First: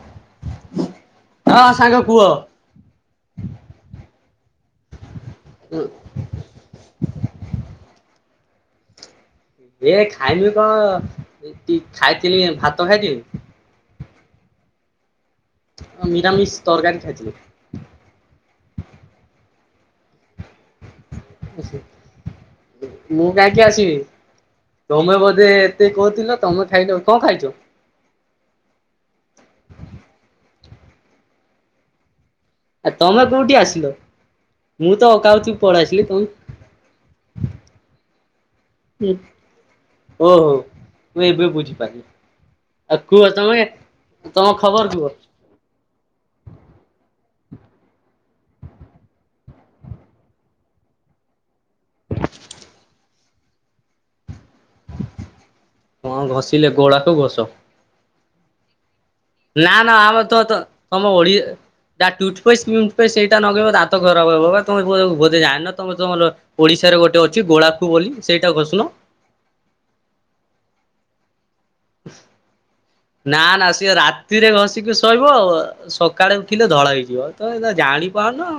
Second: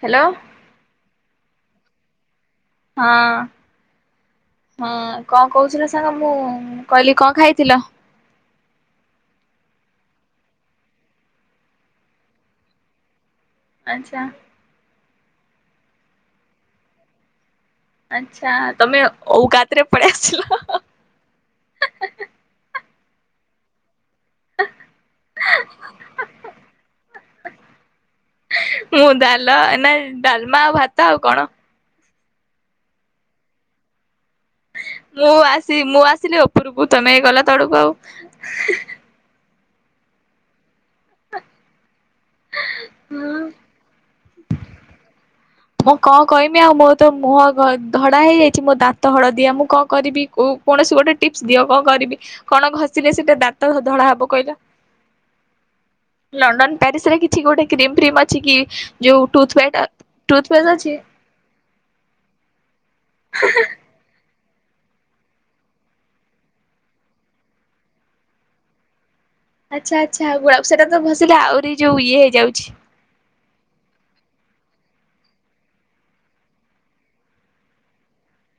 Hello. ହଁ ସାଙ୍ଗ କୁହ। ହଁ ହଁ। କଣ କୋହୁଥିଲ ସାଙ୍ଗ ମୁଁ କହିଲି କଣ ଖାଇଥିଲ? ଏ ଖାଇମି କଣ ଏତି ଖାଇଥିଲି ଭାତ ଖାଇଥିଲି ଆଚ୍ଛା। ମିରାମିଷ ତରକାରୀ ଖାଇଥିଲି। ଆଚ୍ଛା ତମେ ଓଉ କାତରେ ପଳେଇ ଆସିଲ। ମୁଁ କାହିଁକି ଆସିବି। ତମେ ବୋଧେ ଏତେ କହୁଥିଲ ତମେ ଖାଇଲ କଣ ଖାଇଚୁ? ମୁଁ ଡାଲ ନା ଡାଲମା ଆଉ ଭାତ ଆଉ କଣ। ଆଉଁ ତମେ କୋଉଠି ଆସିଲ? ତ ମୁଁ ଅକାଉଥି ଆସି ପଳେଇ ମୁଁ ତମେ ଆସିଲି ଉପରକୁ ତମେ ଗଲା ତଳକୁ ଆଉ। ଓ ହୋ ତୁ ଏବେ ବୁଝିପାରିଲି। ଆଉ କୁହ ଆଁ ତମେ ତମ ଖବର କୁହ। ମୁଁ କଣ କହମି ଆଉ ମୋ ତ ମୁହଁ ଧ ଧଳା ହେଇଯାଇଚି ମୋ ଦାନ୍ତ ହଳଦିଆ ମୁଁ କଣ କରିବି କୋ କୌଣସି ଗୋଟେ ଟିପସ୍ ଦିଅ କଣ କରିବି କଁ କଣ ଘଷିଲେ ସେ ଟିକେ ଦାନ୍ତ ଧଳା ହବ କହିଲ? କଣ ଘଷିଲେ ଲଣ୍ଡନ ଗୋଡାକୁ ପ୍ୟାରିସ ରେ ଘଷ। କିଛି ଗୋଟେ କ୍ରିମି ଫ୍ରିମ ଅଛି କି? ଯୋଉ ନା ଟୁଥପେଷ୍ଟ ନା ଆମେ ତ ତ ଟୁଥପେଷ୍ଟ ଅଛି? ତମ ଓଡି ନା ଟୁଥ ପେଷ୍ଟ ପେଷ୍ଟ ସେଇଟା ନଗେଇବ ଦାନ୍ତ ଖରାବ ହବ ପା। ତମେ ବୋ ବୋଧେ ଯାନିଣ ତମେ ତମର ଓଡିଶାରେ ଗୋଟେ ଅଛି ଗୁଡାଖୁ ବୋଲି ସେଇଟା ଘଶୁନ। ଆଚ୍ଛା ଆଚ୍ଛା ଗୁଡାଖୁ ସେଟା ତ ଘସିଲେ ଆହୁରି ଯୋଉ ଇଏ ହେଇଯାଉଚି। ନା ନା ସିଏ ରାତିରେ ଘଷିକି ଶୋଇିବ ଆଉ ସକାଳେ ଉଠିଲେ ଧଳା ହେଇଯିବ ତ ଏ ଜାଣିପ ଅନୁ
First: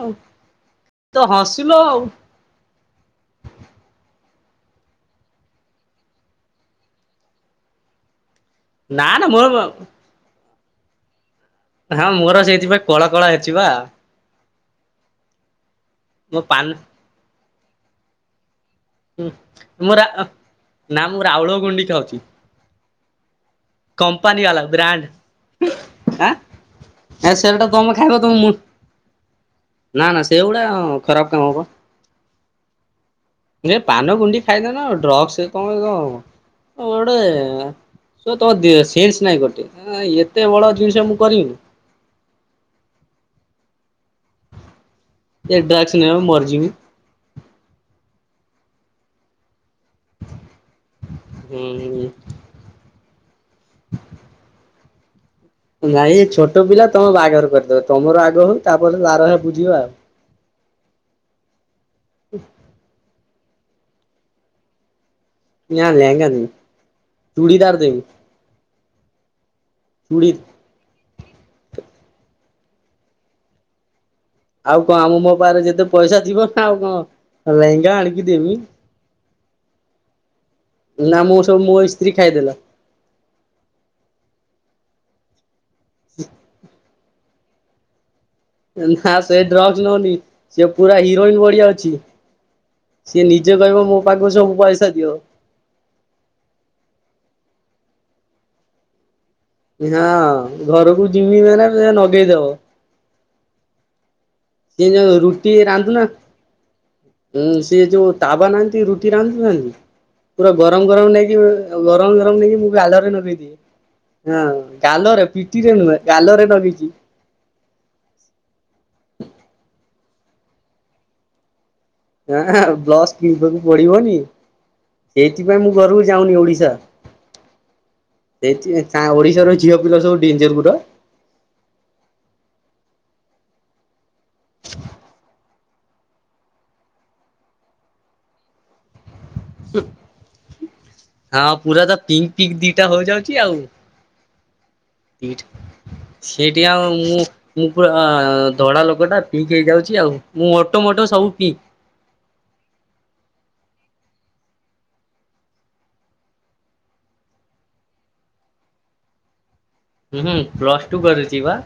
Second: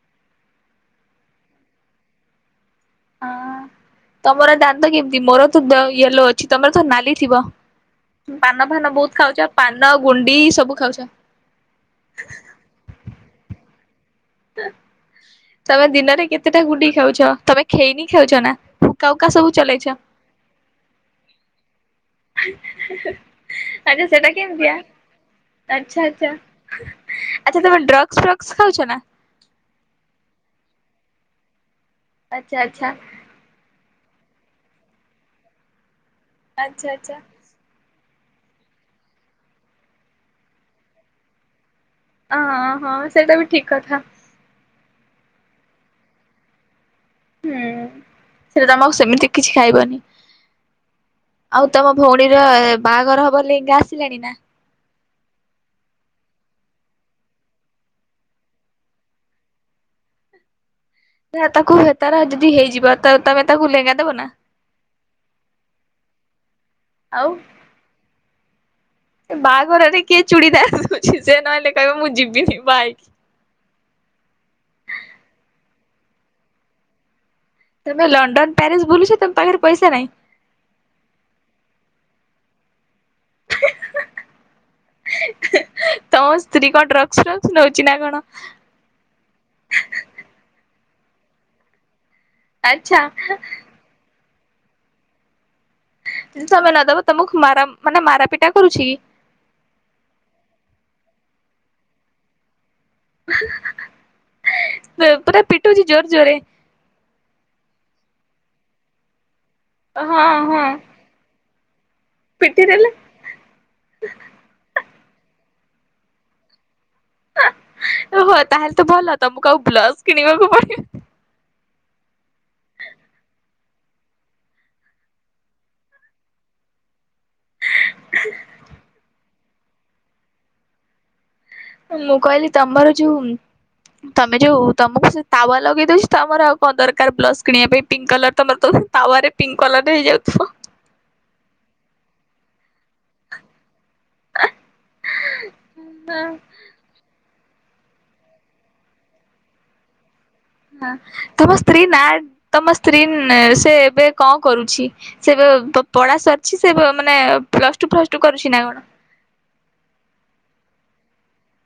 ତୁ ହସିଲୁ ଆଉ। ତମର ଦାନ୍ତ କେମିତି ମୋର ତ ଦ ୟେଲୋ ଅଛି ତମର ତ ନାଲି ଥିବ। ପାନ ଫାନ ନା ବହୁତ ନା ମୋର ଖାଉଚ ପାନ ଗୁଣ୍ଡି ସବୁ ଖାଉଚ। ହଁ ମୋର ସେଇଥିପାଇଁ କଳ କଳା ଅଛି ବା। ତମେ ଦିନରେ ମୋ କେତେଟା ପାନ ଗୁଣ୍ଡି ଖାଉଛ ତମେ ଖେଇନି ଖାଉଛ ନା? ହୁକା ହୁଁ ହୁକା ସବୁ ଚଲେଇଛ ମୁଁ ରା ନା ମୁଁ ରାଉଳ ଗୁଣ୍ଡି ଖାଉ ଆଛା ସେଟା କମ୍ପାନୀ ବାଲା କେମିତିଆ? ବ୍ରାଣ୍ଡ ଆଛା ଆଁ ଆଛା ସେଟା ଆଚ୍ଛା ତମେ ଖାଇବ ଡ୍ରଗ୍ସ ତମ ମୁ ଫରକ୍ସ ଖାଉଚ ନା? ନା ନା ସେଗୁଡା ଖରାପ କାମ ପା। ଆଛା ଆଚ୍ଛା। ଏ ପାନ ଗୁଣ୍ଡି ଖାଇଦେ ନା ଡ୍ରଗ୍ସ କଣ କଣ ତମେ ଆଚ୍ଛା ଆଚ୍ଛା ଗୋଟେ ସ ତମ ସେନ୍ସ ନାଇଁ ଗୋଟେ ଅଁ ଏତେ ବଡ ଜିନିଷ ମୁଁ କରିବିକି। ଅଁ ହଁ ସେଇଟା ବି ଠିକ କଥା। ଏ ଡ୍ରଗ୍ସ ନେଲେ ମୁଁ ମାରଜିମି। ହୁଁ ସେଟା ତମକୁ ସେମିତି କିଛି ଖାଇବନି। ଆଉ ତମ ହୁଁ ଭଉଣୀର ଏ ବାହାଘର ହବା ଲେଗା ଆସିଲାଣି ନା? ନାଇଁ ଛୋଟ ପିଲା ତମେ ବାହାଘର କରିଦବ ତମର ଆଗ ହଉ ତାପରେ ତାର ବୁଝିବା ଆଉ। ନା ତାକୁ ହେ ତାର ଯଦି ହେଇଯିବ ତ ତମେ ତାକୁ ଲେହଙ୍ଗା ଦବ ନା? ନାଁ ଲେହେଙ୍ଗା ନୁହୁ ଆଉ ଚୁଡ଼ିଦାର ଦେବି। ବାହାଘରରେ କିଏ ଚୁଡ଼ି ଚୁଡ଼ିଦାର ହୁଁ। ସେ ନହେଲେ କହିବ ମୁଁ ଯିବିନି ବାଇକି ଆଉ କଣ ଆମ ମୋ ପାହାରେ ଯେତେ ପଇସା ଥିବ ନା ଆଉ କଣ? ଲେହେଙ୍ଗା ତମେ ଆଣିକି ଲଣ୍ଡନ ଦେବି ପ୍ୟାରିସ ବୁଲୁଛ ତମ ପାଖରେ ପଇସା ନାଇଁ? ନା ମୁଁ ସବୁ ମୋ ଇସ୍ତ୍ରୀ ଖାଇଦେଲା। ତମ ସ୍ତ୍ରୀ କଣ ଡ୍ରଗସ ଫ୍ରଗସ ନଉଛି ନା କଣ? ନା ସେ ଡ୍ରଗସ ନଉନି ସେ ପୁରା ହିରୋଇନ ବଢିଆ ଅଛି। ଆଚ୍ଛା ହା ପାକୁ ସବୁ ପାଇସା ଦିଅ। ତମେ ନଦବ ତମକୁ ମାରା ମାନେ ମାରାପିଟା କରୁଛି କି? ହଁ ଘରକୁ ଯିମି ମାନେ ସେ ନଗେଇଦବ। ହ [unintelligible] ସିଏ ଯୋଉ ରୁଟି ରାନ୍ଧୁ ନାଁ ଉଁ ସିଏ ଯୋଉ ତାବା ନାହାନ୍ତି ରୁଟି ରାନ୍ଧୁ ନାହାନ୍ତି ହଁ ପୁରା ହଁ ଗରମ ଗରମ ନେଇକି ଆଉ ଗରମ ଗରମ ନେଇକି ପିଟି ମୁଁ ଦେଲେ ଗାଲରେ ନଗେଇଦିଏ ହଁ ଗାଲରେ ପିଠିରେ ନୁହେଁ ଗାଲରେ ନଗିଚି। ହଉ ତାହେଲେ ତୁ ଭଲତ ମୁଁ କଉ ବ୍ଲସ କିଣିବାକୁ ପଡି ହଁ ବ୍ଲସ କିଣିବାକୁ ପଡିବନି? ସେଥିପାଇଁ ମୁଁ ଘରକୁ ଯାଉନି ଓଡ଼ିଶା। ସେଇଥିରେ ଓଡିଶାର ଝିଅ ପିଲା ସବୁ ଡେଞ୍ଜରପୁରା ମୁଁ କହିଲି ତମର ଯୋଉ ତମେ ଯୋଉ ତମକୁ ସେ ତାୱ ଲଗେଇ ଉଛି ତମର ଆଉ କଣ ଦରକାର ବ୍ଲଶ୍ କିଣିବା ପାଇଁ ପିଙ୍କ୍ କଲର ତମର ତାୱାରରେ ହଁ ପୁରା ତ ପିଙ୍କ୍ ପିଙ୍କ୍ ଦିଟା ହଉଯାଉଚି ଆଉ। [unintelligible] ହିଟ୍ ହଁ ସେ ଟିକେ ଆଉ ମୁ ମୁଁ ପୁରା ଦଳା ଲୋକଟା ଚୁପ୍ ହେଇଯାଉଚି ଆଉ ମୁଁ ମୋଟ ହଁ ମୋଟ ସବୁ ତମ ପିଙ୍କ୍। ସ୍ତ୍ରୀ ନା ତମ ସ୍ତ୍ରୀ ନେ ସେ ଏବେ କଣ କରୁଛି ସେ ବେ ପଢା ସରିଛି ସେ ମାନେ ପ୍ଲସ ଟୁ ଫ୍ଲସ ଟୁ କରୁଛି ନା କଣ? [unintelligible] ହୁଁ ହୁଁ ପ୍ଲସ ଟୁ କରିୁଚି ବା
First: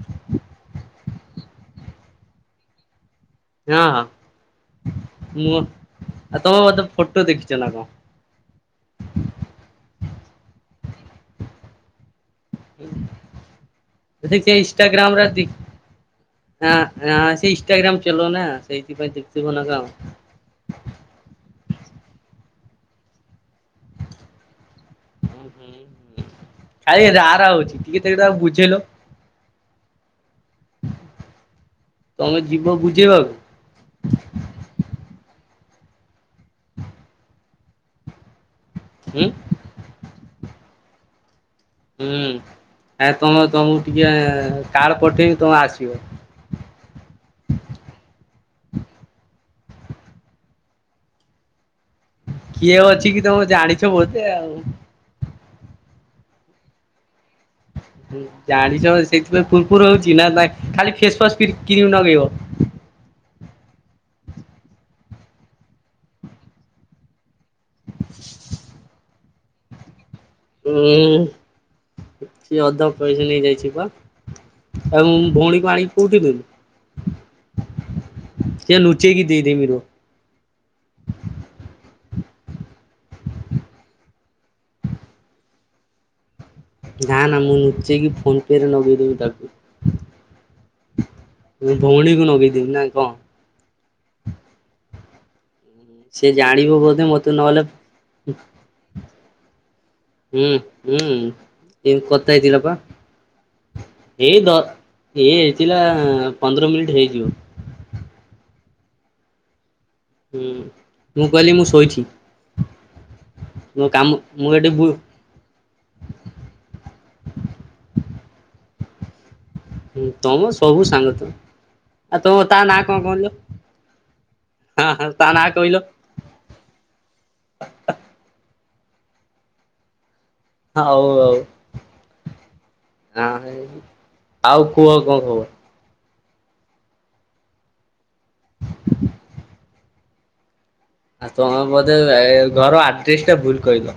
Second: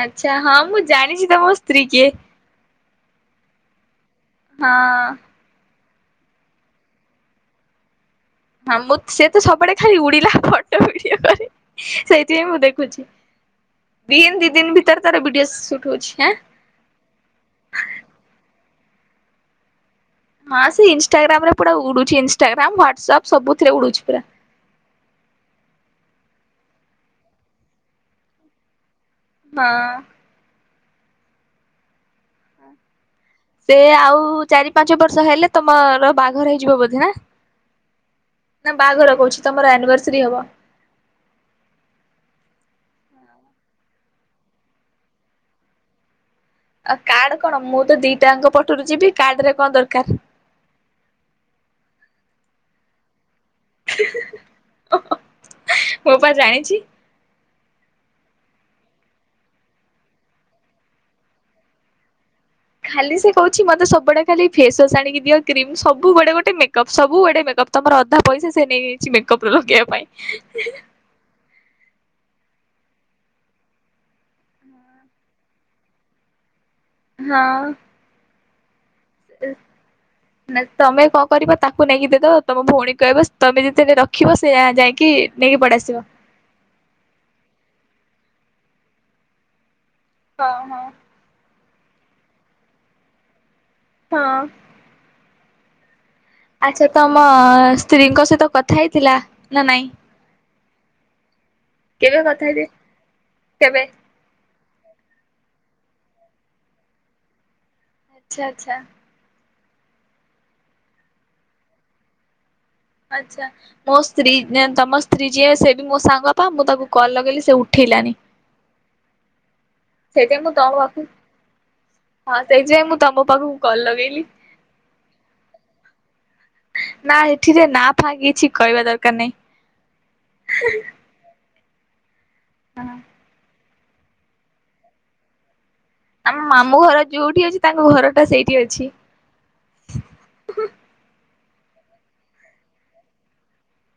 ଆଛା ହଁ ମୁଁ ଜାଣିଚି ତମ ସ୍ତ୍ରୀ କିଏ। ହଁ ହଁ। ମୁଁ ଆ ତମେ ବୋଧେ ଫଟୋ ଦେଖିଛ ନା କଣ? ହଁ ମୁଁ ସେ ତ ସବୁଆଡ଼େ ଖାଲି ଉଡ଼ିଲା ଫଟ ଭିଡ଼ିଓ କରି ସେଇ ମୁଁ ଦେଖୁଚି ସେ ଦିନ୍ ଦି ଦିନି ଭିତରେ ତାର ଭିଡିଓ ସୁଟ୍ ହଉଛି ଆଁ। ହ ଅ ସେ ଇନଷ୍ଟାଗ୍ରାମ ଚଲୁଅନା ସେଇଥିପାଇଁ ଦେଖଥିବ ନା କଣ? ହଁ ସେ ଇନଷ୍ଟାଗ୍ରାମ ରେ ପୁରା ଉଡ଼ୁଛି ଇନଷ୍ଟାଗ୍ରାମ ହ୍ୱାଟସପ୍ ସବୁଥିରେ ଉଡ଼ୁଛି ପୁରା। ଖାଲି ରାରା ହଉଛି ଟିକେ ତାକୁ ବୁଝେଇଲ। ହଁ। ତମେ ଯିବ ବୁଝେଇବାକୁ। ସେ ଆଉ ଚାରି ପାଞ୍ଚ ବର୍ଷ ହେଲେ ତମର ବାହାଘର ହେଇଯିବ ବୋଧେ ଆଁ। ନା ବାହାଘର ହୁଁ କହୁଛିି ତମର ଏନିବର୍ସରି ହବା। ହୁଁ ଆ ତମେ ତମକୁ ଟିକେ କାର୍ଡ ପଠେଇବି ତମେ ଆସିବ। ଆଉ କାର୍ଡ କଣ ମୁଁ ତ ଦିଟା ଅଙ୍କ ପଟରୁ ଯିବି କାର୍ଡ ରେ କଣ ଦରକାର। [inaudible] କିଏ ଅଛି କି ତମେ ଜାଣିଛ ବୋଧେ ଆଉ। ମୁଁ ପା ଜାଣିଛି। ଜାଣିଚ ସେଇଥିପାଇଁ ପୁରପୁର ହଉଚି ନା ନା ଖାଲି ଫେସୱାସ୍ କିିର କ୍ରିମ ନଗେଇବ। ଖାଲି ସେ କହୁଛି ମତେ ସବୁଆଡେ ଖାଲି ଫେସୱାସ ଆଣିକି ଦିଅ କ୍ରିମ୍ ସବୁବେଳେ ଗୋଟେ ମେକଅପ୍ ସବୁବେଳେ ମେକଅପ୍। ତମର ଅଧା ପଇସା ସେ ନେଇଯାଇଚି ମେକ ଅପ ଲଗେଇବା ପାଇଁ। ହୁଁ ସିଏ ଅଧା ପଇସା ନେଇଯାଇଚି ପା। ଆଉ ଭଉଣୀକୁ ଆଣିକି କେଉଁଠି ଦେଲୁ। ହଁ। ଲୁଚେଇକି ଦେଇଦେମି ରୁହ। ତମେ କଣ କରିବ ତାକୁ ନେଇକି ଦେ ତ ତମ ଭଉଣୀ କହିବ ତମେ ଯେତେଦିନି ରଖିବ ସେ ଯାଇକି ନେଇକି ପଳେଇଆସିବ। ନା ନା ମୁଁ ନୁଚେଇକି ଫୋନପେରେ ନଗେଇଦେବି ତାକୁ। ହଁ ହଁ। ମୁଁ ଭଉଣୀକୁ ନଗେଇଦେବି ନା କଣ? ହଁ। ସେ ଜାଣିବ ଆଚ୍ଛା ବୋଧେ ତମ ମତେ ନହେଲେ ସ୍ତ୍ରୀଙ୍କ ସହିତ କଥା ହେଇଥିଲା ନା ନାଇଁ? ହୁଁ ହୁଁ ଏଇନ୍ କେବେ କଥା କତାହେଇଥିଲା ହେଇଚି ପା। କେବେ? ଏଇ ଦ ଏଇ ହେଇଥିଲା ପନ୍ଦର ମିନିଟ ହେଇଯିବ। ଆଚ୍ଛା ଆଚ୍ଛା। ହୁଁ ମୁଁ କହିଲି ମୁଁ ଶୋଇଛି। ଆଚ୍ଛା ମୋ କାମ ସ୍ତ୍ରୀ ମୁଁ ଏଠି ବୁ ତମ ସ୍ତ୍ରୀ ଯିଏ ସେ ବି ମୋ ସାଙ୍ଗ ପା ମୁଁ ତାକୁ କଲ୍ ଲଗେଇଲି ସେ ଉଠେଇଲାନି। ତମ ସେଇଥିପାଇଁ ମୁ ତଣ ସବୁ ପାଖକୁ ସାଙ୍ଗ ତମେ। ଆଉ ତମ ହଁ ତା ନାଁ ସେଇଥିପାଇଁ କଣ ମୁଁ କହିଲ ତମ ପାଖକୁ କଲ ଲଗେଇଲି। ହଁ ହଁ ତା ନାଁ କହିଲ ନା ଏଠିରେ ନା ଫା କିଛି କହିବା ଦରକାର ନାଇଁ। ହଉ ହଉ। ଆ ଆଉ କୁହ କଣ ଖବର। ଆମ ମାମୁଁ ଘର ଯୋଉଠି ଅଛି ତାଙ୍କ ଘର ଟା ସେଇଠି ଅଛି। ଆଉ ତମେ ବୋଧେ ଘର ଆଡ୍ରେସ ଟା ଭୁଲ କହିଲ?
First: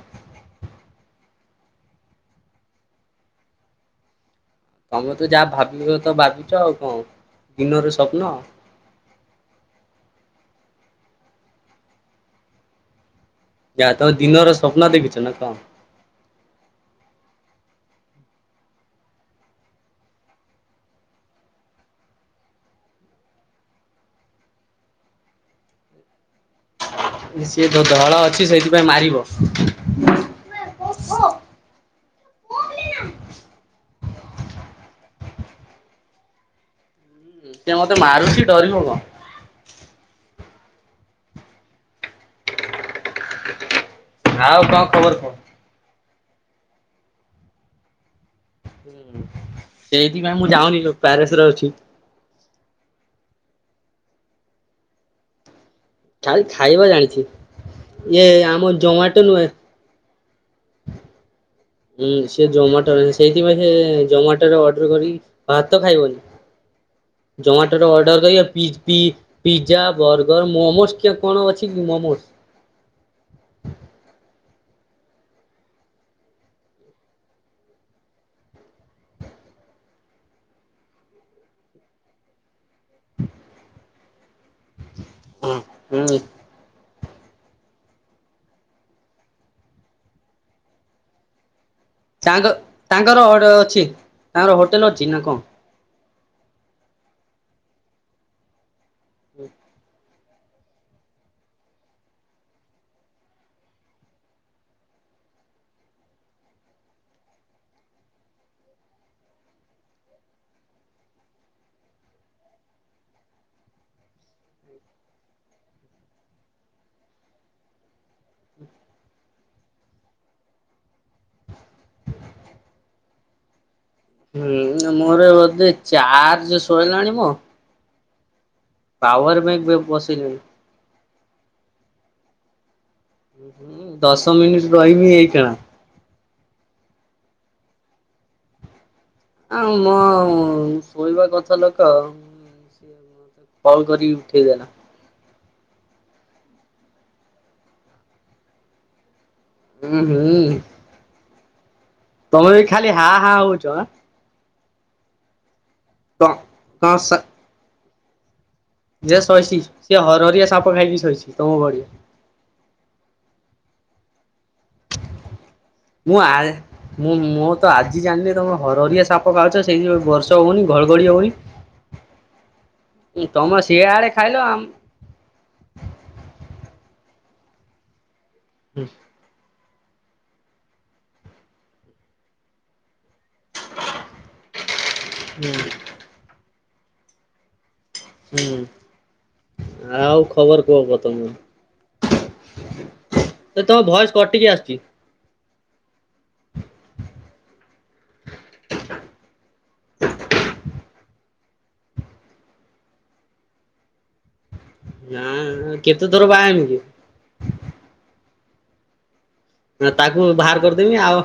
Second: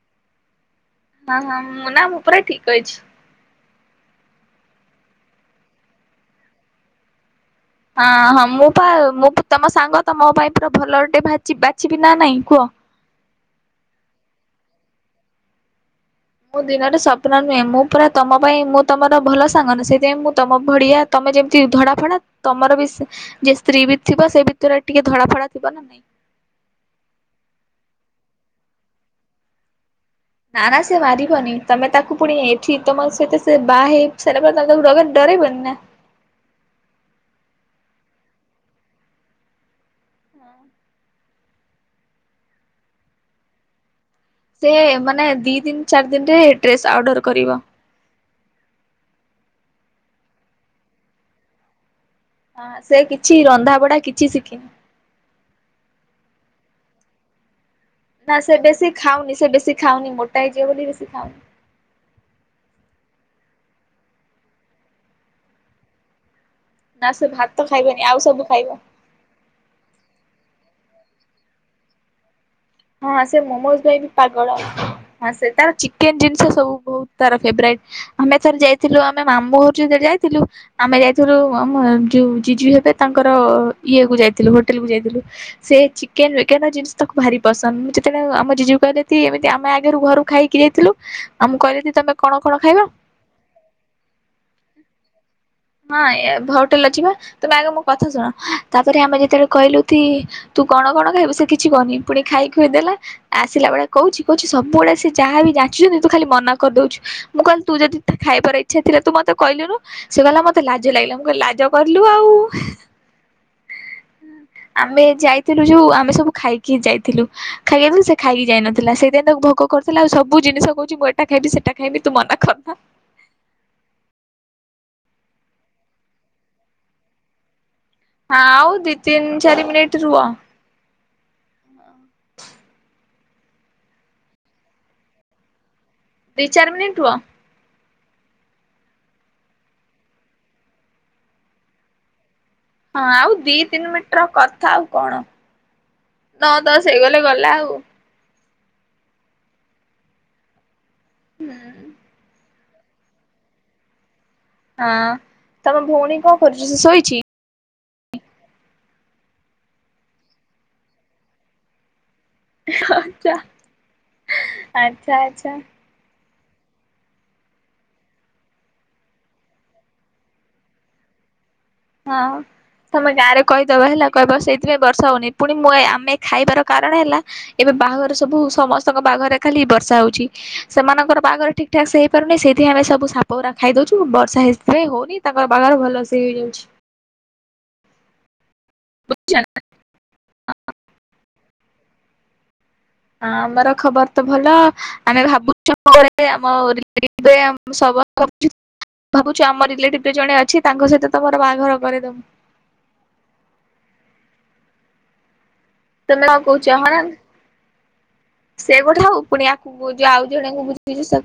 ହଁ ହଁ ମୁଁ ନା ମୁଁ ପୁରା ଠିକ କହିଚି। ତମେ ତ ଯାହା ଭାବିବ ତ ଭାବିଛ ଆଉ କଣ। ଦିନର ସ୍ୱପ୍ନ ହଁ ହଁ ମୁଁ ପା ମୁଁ ପା ତମ ସାଙ୍ଗ ତମେ ମୋ ପାଇଁ ପୁରା ଭଲଟେ ଭାଚି ବାଛିିବି ନା ନାଇଁ କୁଅ? ଯା ତ ଦିନର ସ୍ୱପ୍ନ ଦେଖୁଛ ନା କଣ? ମୁଁ ଦିନରେ ସ୍ୱପ୍ନ ନୁହେଁ ମୁଁ ପୁରା ତମ ପାଇଁ ମୁଁ ତମର ଭଲ ସାଙ୍ଗ ନା ସେଥିପାଇଁ ମୁଁ ତମ ବଢିଆ ତ ତମେ ଯେମିତି ଧଡ଼ା ଫଡ଼ା ତମର ବି ଯିଏ ସ୍ତ୍ରୀ ବି ଥିବ ସେ ଭିତରେ ଟିକେ ଧଡ଼ା ଫଡ଼ା ଥିବ ନା ନାଇଁ। ସିଏ ଯୋଉ ଧଳ ଅଛି ସେଇଥିପାଇଁ ମାରିବ। ନା ନା ସିଏ ମାରିବନି ତମେ ତାକୁ ପୁଣି ଏଠି ତମ ସହିତ ସେ ବାହା ହେଇ ସାରିଲା ପରେ ତାକୁ ତମେ ଡବନି ଡରେଇବନି ନା? ସେ ମତେ ମାରୁଛି ଡରିବ କଣ? ଆଉ ସେ କଣ ଖବର ମାନେ କହ? ଦି ଦିନ ଚାରି ଦିନରେ ଡ୍ରେସ୍ ଅର୍ଡର କରିବ। ହଁ ସେଇଥିପାଇଁ ମୁଁ ଯାଉନି ପ୍ୟାରିସ ରେ ଅଛି। ହ ସେ କିଛି ରନ୍ଧାପଢା କିଛି ଶିଖିନି। ଖାଲି ଖାଇବା ଜାଣିଛି ଇଏ ନା ସେ ଆମ ବେଶୀ ଜମାଟୋ ଖାଉନି ସେ ନୁହେଁ ବେଶୀ ଖାଉନି ମୋଟା ହେଇଯିବ ବୋଲି ବେଶୀ ଖାଉନି। ହୁଁ ସେ ଯୋମାଟୋ ରେ ସେଇଥିପାଇଁ ସେ ଯୋମାଟୋରେ ଅର୍ଡର କରି ଭାତ ଖାଇବନି ନା ସେ ଭାତ ଜମାଟୋ ରେ ଖାଇବନି ଆଉ ଅର୍ଡର କରିବ ସବୁ ପି ଖାଇବ ପି ପିଜ୍ଜା ବର୍ଗର ମୋମୋସ ଟିକିଏ କଣ ଅଛି କି ମୋମୋସ୍ ହଁ ସେ ମୋମୋଜ ପାଇଁ ବି ପାଗଳ। ହଁ ସେ ତାର ଚିକେନ ଜିନିଷ ସବୁ ବହୁତ ତାର ଫେବରାଇଟ୍ ଆମେ ଥରେ ଯାଇଥିଲୁ ଆମେ ମାମୁଁ ଘରକୁ ଯାଇ ଯାଇଥିଲୁ ଆମେ ଯାଇଥିଲୁ ଆମ ଯୋଉ ଜିଜୁ ହେବେ ତାଙ୍କର ଇଏ କୁ ଯାଇଥିଲୁ ହୋଟେ ହୋଟେଲକୁ ଯାଇଥିଲୁ ହଁ ସେ ହୁଁ ଚିକେନ୍ ବିକେନ ଜିନିଷ ତାକୁ ଭାରି ପସନ୍ଦ ମୁଁ ଯେତେବେଳେ ଆମ ଜିଜୁ କହିଲେ ତି ଏମିତି ଆମେ ଆଗରୁ ଘରୁ ଖାଇକି ଯାଇଥିଲୁ ଆମକୁ କହିଲେ ତି ତମେ କଣ ତାଙ୍କ କଣ ଖାଇବ ତାଙ୍କର ଅଡ ଅଛି ତାଙ୍କର ହୋଟେଲ ଅଛି ନା କଣ? ହଁ ଏ ବ ହୋଟେଲ ଅଛିି ପା ତମେ ଆଗେ ମୋ କଥା ଶୁଣ ତାପରେ ଆମେ ଯେତେବେଳେ କହିଲୁ କି ତୁ କଣ କଣ ଖାଇବୁ ସେ କିଛି ବନେଇ ପୁଣି ଖାଇ ଖୁଇ ଦେଲେ ଆସିଲା ବେଳେ କହୁଚି କହୁଚି ସବୁବେଳେ ସେ ଯା ଯାହାବି ଯାଚୁଚନ୍ତି ତୁ ଖାଲି ମନା କରିଦଉଚୁ ମୁଁ କହିଲି ତୁ ଯଦି ତା ଖାଇବାର ଇଚ୍ଛା ଥିଲା ତୁ ମୋତେ କହିଲୁନୁ ସେ କହିଲା ମ ମତେ ଲାଜ ଲାଗିଲା ମୁଁ କହିଲି ଲାଜ କରିଲୁ ଆଉ। ଆମେ ଯାଇଥିଲୁ ଯୋଉ ଆମେ ସବୁ ଖାଇକି ଯାଇଥିଲୁ ଖାଇବାକୁ ସେ ଖାଇକି ଯାଇନଥିଲା ସେଥି ପାଇଁ ତାକୁ ଭୋ ଭୋଗ କରୁଥିଲା ଆଉ ସବୁ ଜିନିଷ କହୁଚି ମୁଁ ଏଟା ଖାଇବି ସେଟା ଖାଇବି ତୁ ମନା କରନା। ହୁଁ ମୋର ବୋଧେ ଚାର୍ଜ ସଇଲାଣି ମ ହଁ ଆଉ ଦି ତିନି ଚାରି ମିନିଟ୍ ରୁହ। ବସେଇଲିଣି। ଦଶ ମିନିଟ୍ ରହିବି ଏଇଖିଣା। ଦି ଚାରି ମିନିଟ୍ ରୁହ। ଆଁ ମୋ ଶୋଇବା କଥା ଲୋକ ହଁ ଆଉ ଦି କଲ୍ ତିନି କରିକି ମିନିଟ୍ ର ଉଠେଇଦେଲା। କଥା ଆଉ କଣ। ନଅ ଦଶ ହେଇଗଲେ ଗଲା ଆଉ। ହୁଁ ହୁଁ। ହୁଁ। ତମେ ବି ଖାଲି ହା ହା ହଉଚ ଆଁ। ହଁ ତମ ଭଉଣୀ ତ କଣ କରୁଛି ସେ ଶୋଇଛି। ଯିଏ ଶୋଇଛି ସିଏ ହରହରିଆ ସାପ ଖାଇକି ଶୋଇଛି ତମ ଭଳିଆ। ଆଚ୍ଛା ଆଚ୍ଛା ଆଚ୍ଛା। ହୁଁ ଆ ମୁଁ ମୁଁ ତ ଆଜି ଜାଣିଲି ତମେ ହରରିଆ ସାପ ଖାଉଛ ସେଇଥି ପାଇଁ ବର୍ଷା ହଉନି ଘଡ଼ଘଡ଼ି ହଉନି। ହଁ। ତମେ ଗାଁରେ ତମ କହିଦବ ହେଲା ସିଆଡେ ଖାଇଲ କହିବ ଆମ ସେଇଥିପାଇଁ ବର୍ଷା ହଉନି ପୁଣି ମୁଁ ଏ ଆମେ ଖାଇବାର କାର କଣ ହେଲା ଏବେ ବାହାଘର ସବୁ ସମସ୍ତଙ୍କ ବାହାଘରେ ଖାଲି ବର୍ଷ ର୍ଷା ହେଉଛି ସେମାନଙ୍କ ବାହାଘରେ ଠିକ୍ ଠାକ୍ ସେ ହେଇପାରୁନି ସେଇଥି ପାଇଁ ଆମେ ସବୁ ସାପ ସାପ ଗୁଡ଼ା ଖାଇଦଉଛୁ ବର୍ଷା ସେଇଥି ପାଇଁ ହଉନି ତାଙ୍କର ହୁଁ ବାହାଘର ଭଲ ସେ ହେଇଯାଉଛି। ହୁଁ ଆଉ ଖବର କୁହ କଣ ତମର ହଁ ଏ ଆମର ତମ ଭଏସ ଖବର ତ କଟିକି ଭଲ ଆସୁଛି ଆମେ ଭାବୁଛ ଆମ ଏବେ ଆମ ସମ ଭାବୁଛି ଆମ ରିଲେଟିଭରେ ଜଣେ ଅଛି ତାଙ୍କ ସହିତ ତମର ବାହାଘର କରିଦବା। ହଁ। ତମେ ହଁ କହୁଛ ହଁ ନା ସେ ଗୋଟେ ହଉ ପୁଣି ୟାକୁ ତାକୁ ଆଉ ବାହାର ଜଣଙ୍କୁ କରିଦେମି ବୁଝୁଛି ଆଉ ସ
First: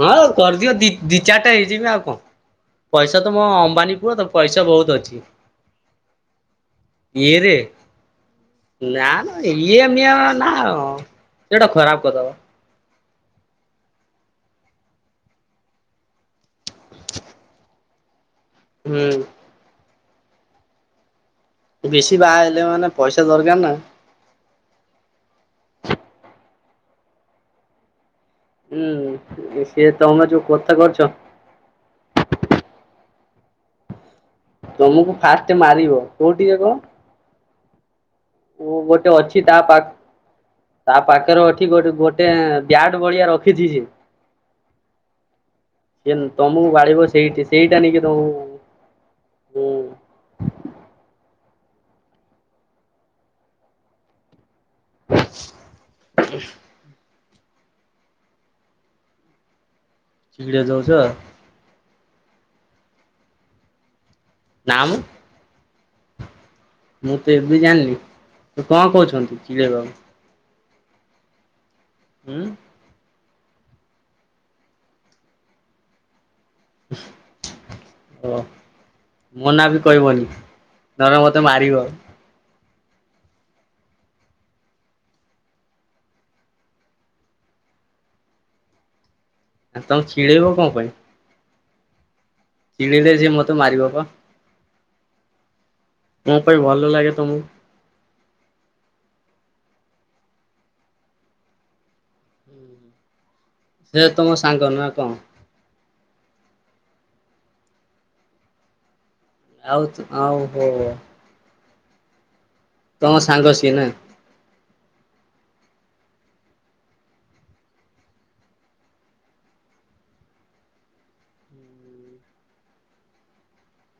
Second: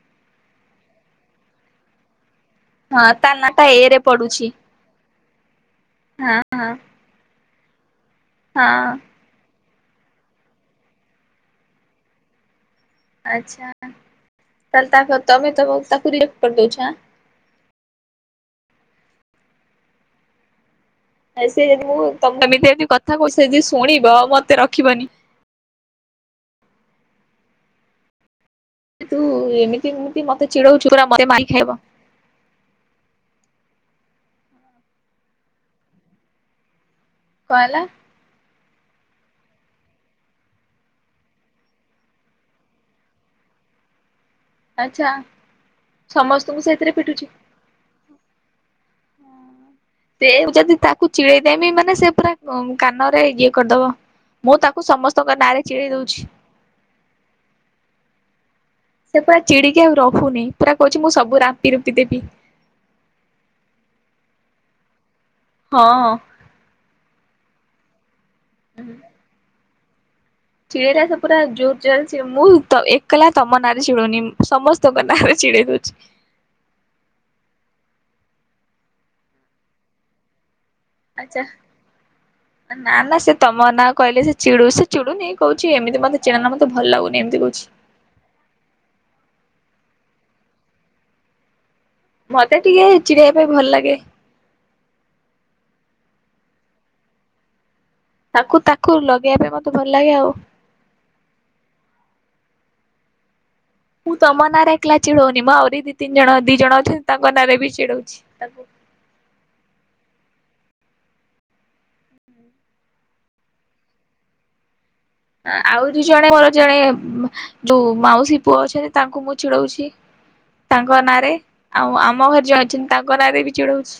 ହଁ କରିଦିଅ ଦି ଦି ଚାରିଟା ହେଇଯିବ ଆଉ କଣ। ପଇସା ତା ତ ମୋ ନା ଟା ଏ ଅମ୍ବାନୀ ରେ ପୁଅ ତ ପଡୁଛି ପଇସା ବହୁତ ଅଛି। ହଁ ହଁ। ଇଏରେ ନା ନା ଇଏମ ନା ସେଟା ଖରାପ କଥା ବା। ଆଚ୍ଛା। ତାହେଲେ ତାକୁ ତମେ ତ ତାକୁ ରେଖ କରି ଦଉଛ ହେଁ ହୁଁ। ସେ ଯଦି ମୁଁ ବେଶୀ ବାହା ତମେ ହେଲେ ଏମିତି ଏମିତି ମାନେ କଥା ପଇସା କହୁଛି ଦରକାର ଯଦି ନା। ଶୁଣିବ ମତେ ରଖିବନି। ତୁ ହୁଁ ସିଏ ଏମିତି ତମେ ଏମିତି ଯୋଉ ମତେ କଥା ଚିଡ଼ଉଛୁ କରୁଛ ପୁରା ମତେ ମାଇ ଖାଇବ। ତମକୁ ଫାଷ୍ଟ ମାରିବ କୋଉଠିକି କହ। କଣ ହେଲା? ଓ ଗୋଟେ ଅଛି ତା ପାଖ ତା ପାଖରେ ଅଛି ଗୋଟେ ଗୋଟେ ବ୍ୟାଟ ଭଳିଆ ରଖିଛି ସେ। ଆଚ୍ଛା ସେଏ ସମସ୍ତଙ୍କୁ ତମକୁ ସେଇଥିରେ ବାଡେଇବ ପିଟୁଛି ସେଇଠି ସେଇଟା ନଇକି ତମକୁ ହୁଁ ଉଁ ସେୟାକୁ ଯଦି ତାକୁ ଚିଡେଇ ନାଇ ନାଇ ମାନେ ସେ ପୁରା ଅ କାନରେ ଇଏ କରିଦବ। ମୁଁ ତାକୁ ସମସ୍ତଙ୍କ ନାଁରେ ଚିଡେଇ ଦଉଛି। ସେ ପୁରା ଚିଡିକି ଆଉ ରହୁନି ଚିଡେଇ ପୁରା ଦଉଛ କହୁଛି ମୁଁ ସବୁ ରାମ୍ପି ରୁମ୍ପି ମ୍ପି ଦେବି? ନାମ। ହଁ ଅ। ମୁଁ ତ ଏବେ ଜାଣିଲି ତ କଣ କହୁଛନ୍ତି ଚିଲ ବାବୁ? ଚିଡ଼େଇବା ଟା ପୁରା ଜୋର ଜାର ଚାଲିଛି ଉଁ ମୁଁ ତ ଏ କହିଲ ତମ ନାଁରେ ଚିଡୁନି ସମସ୍ତଙ୍କ ନାଁରେ ଚିଡେଇ ଦଉଛି। ଓ ମ ନା ବି କହିବନି। ନହେଲେ ଆଚ୍ଛା। ମତେ ମାରିବ? ନା ନା ସେ ତମ ନାଁ କହିଲେ ସେ ଚିଡୁ ସେ ଚିଡୁନି କହୁଛି ଏମିତି ମତେ ଚିଡ଼ାନା ମୋତେ ଭଲ ଲାଗୁନି ଏମିତି କହୁଛି? ଆ ତମେ ଛିଡେଇବ କଣ ପାଇଁ? ମତେ ଟିକେ ଚିଡେଇଲେ ସିଏ ଚିଡେଇବା ପାଇଁ ମତେ ଭଲ ମାରିବ ଲାଗେ। ପା। ମୋ ପାଇଁ ଭଲ ଲାଗେ ତମକୁ? ତାକୁ ତାକୁ ଲଗେଇବା ପାଇଁ ମତେ ଭଲ ଲାଗେ ଆଉ। ସେ ମୁ ତମ ନା ସାଙ୍ଗ ଏକଲା କଣ? ଚିଡ଼ଉନି ମ ଆହୁରି ଦି ତିିନ ଜଣ ଦି ଜଣ ଅଛନ୍ତି ତାଙ୍କ ନାଁରେ ବି ଚିଡଉଛି ତାଙ୍କୁ। ଆଉ ଆଉ ହୋ ତମ ସାଙ୍ଗ ସିଏ ନା? ଆ ଆଉ ଦି ଜଣ ଯ ଜଣେ ମୋର ଜଣେ ଯୋଉ ମାଉସୀ ପୁଅ ଅଛନ୍ତି ତାଙ୍କୁ ମୁଁ ଚିଡଉଛି। ତାଙ୍କ ନାଁରେ ଆଉ ଆମ ଘରେ ଯିଏ ଅଛନ୍ତି ତାଙ୍କ ନାଁରେ ବି ଚିଡଉଛି?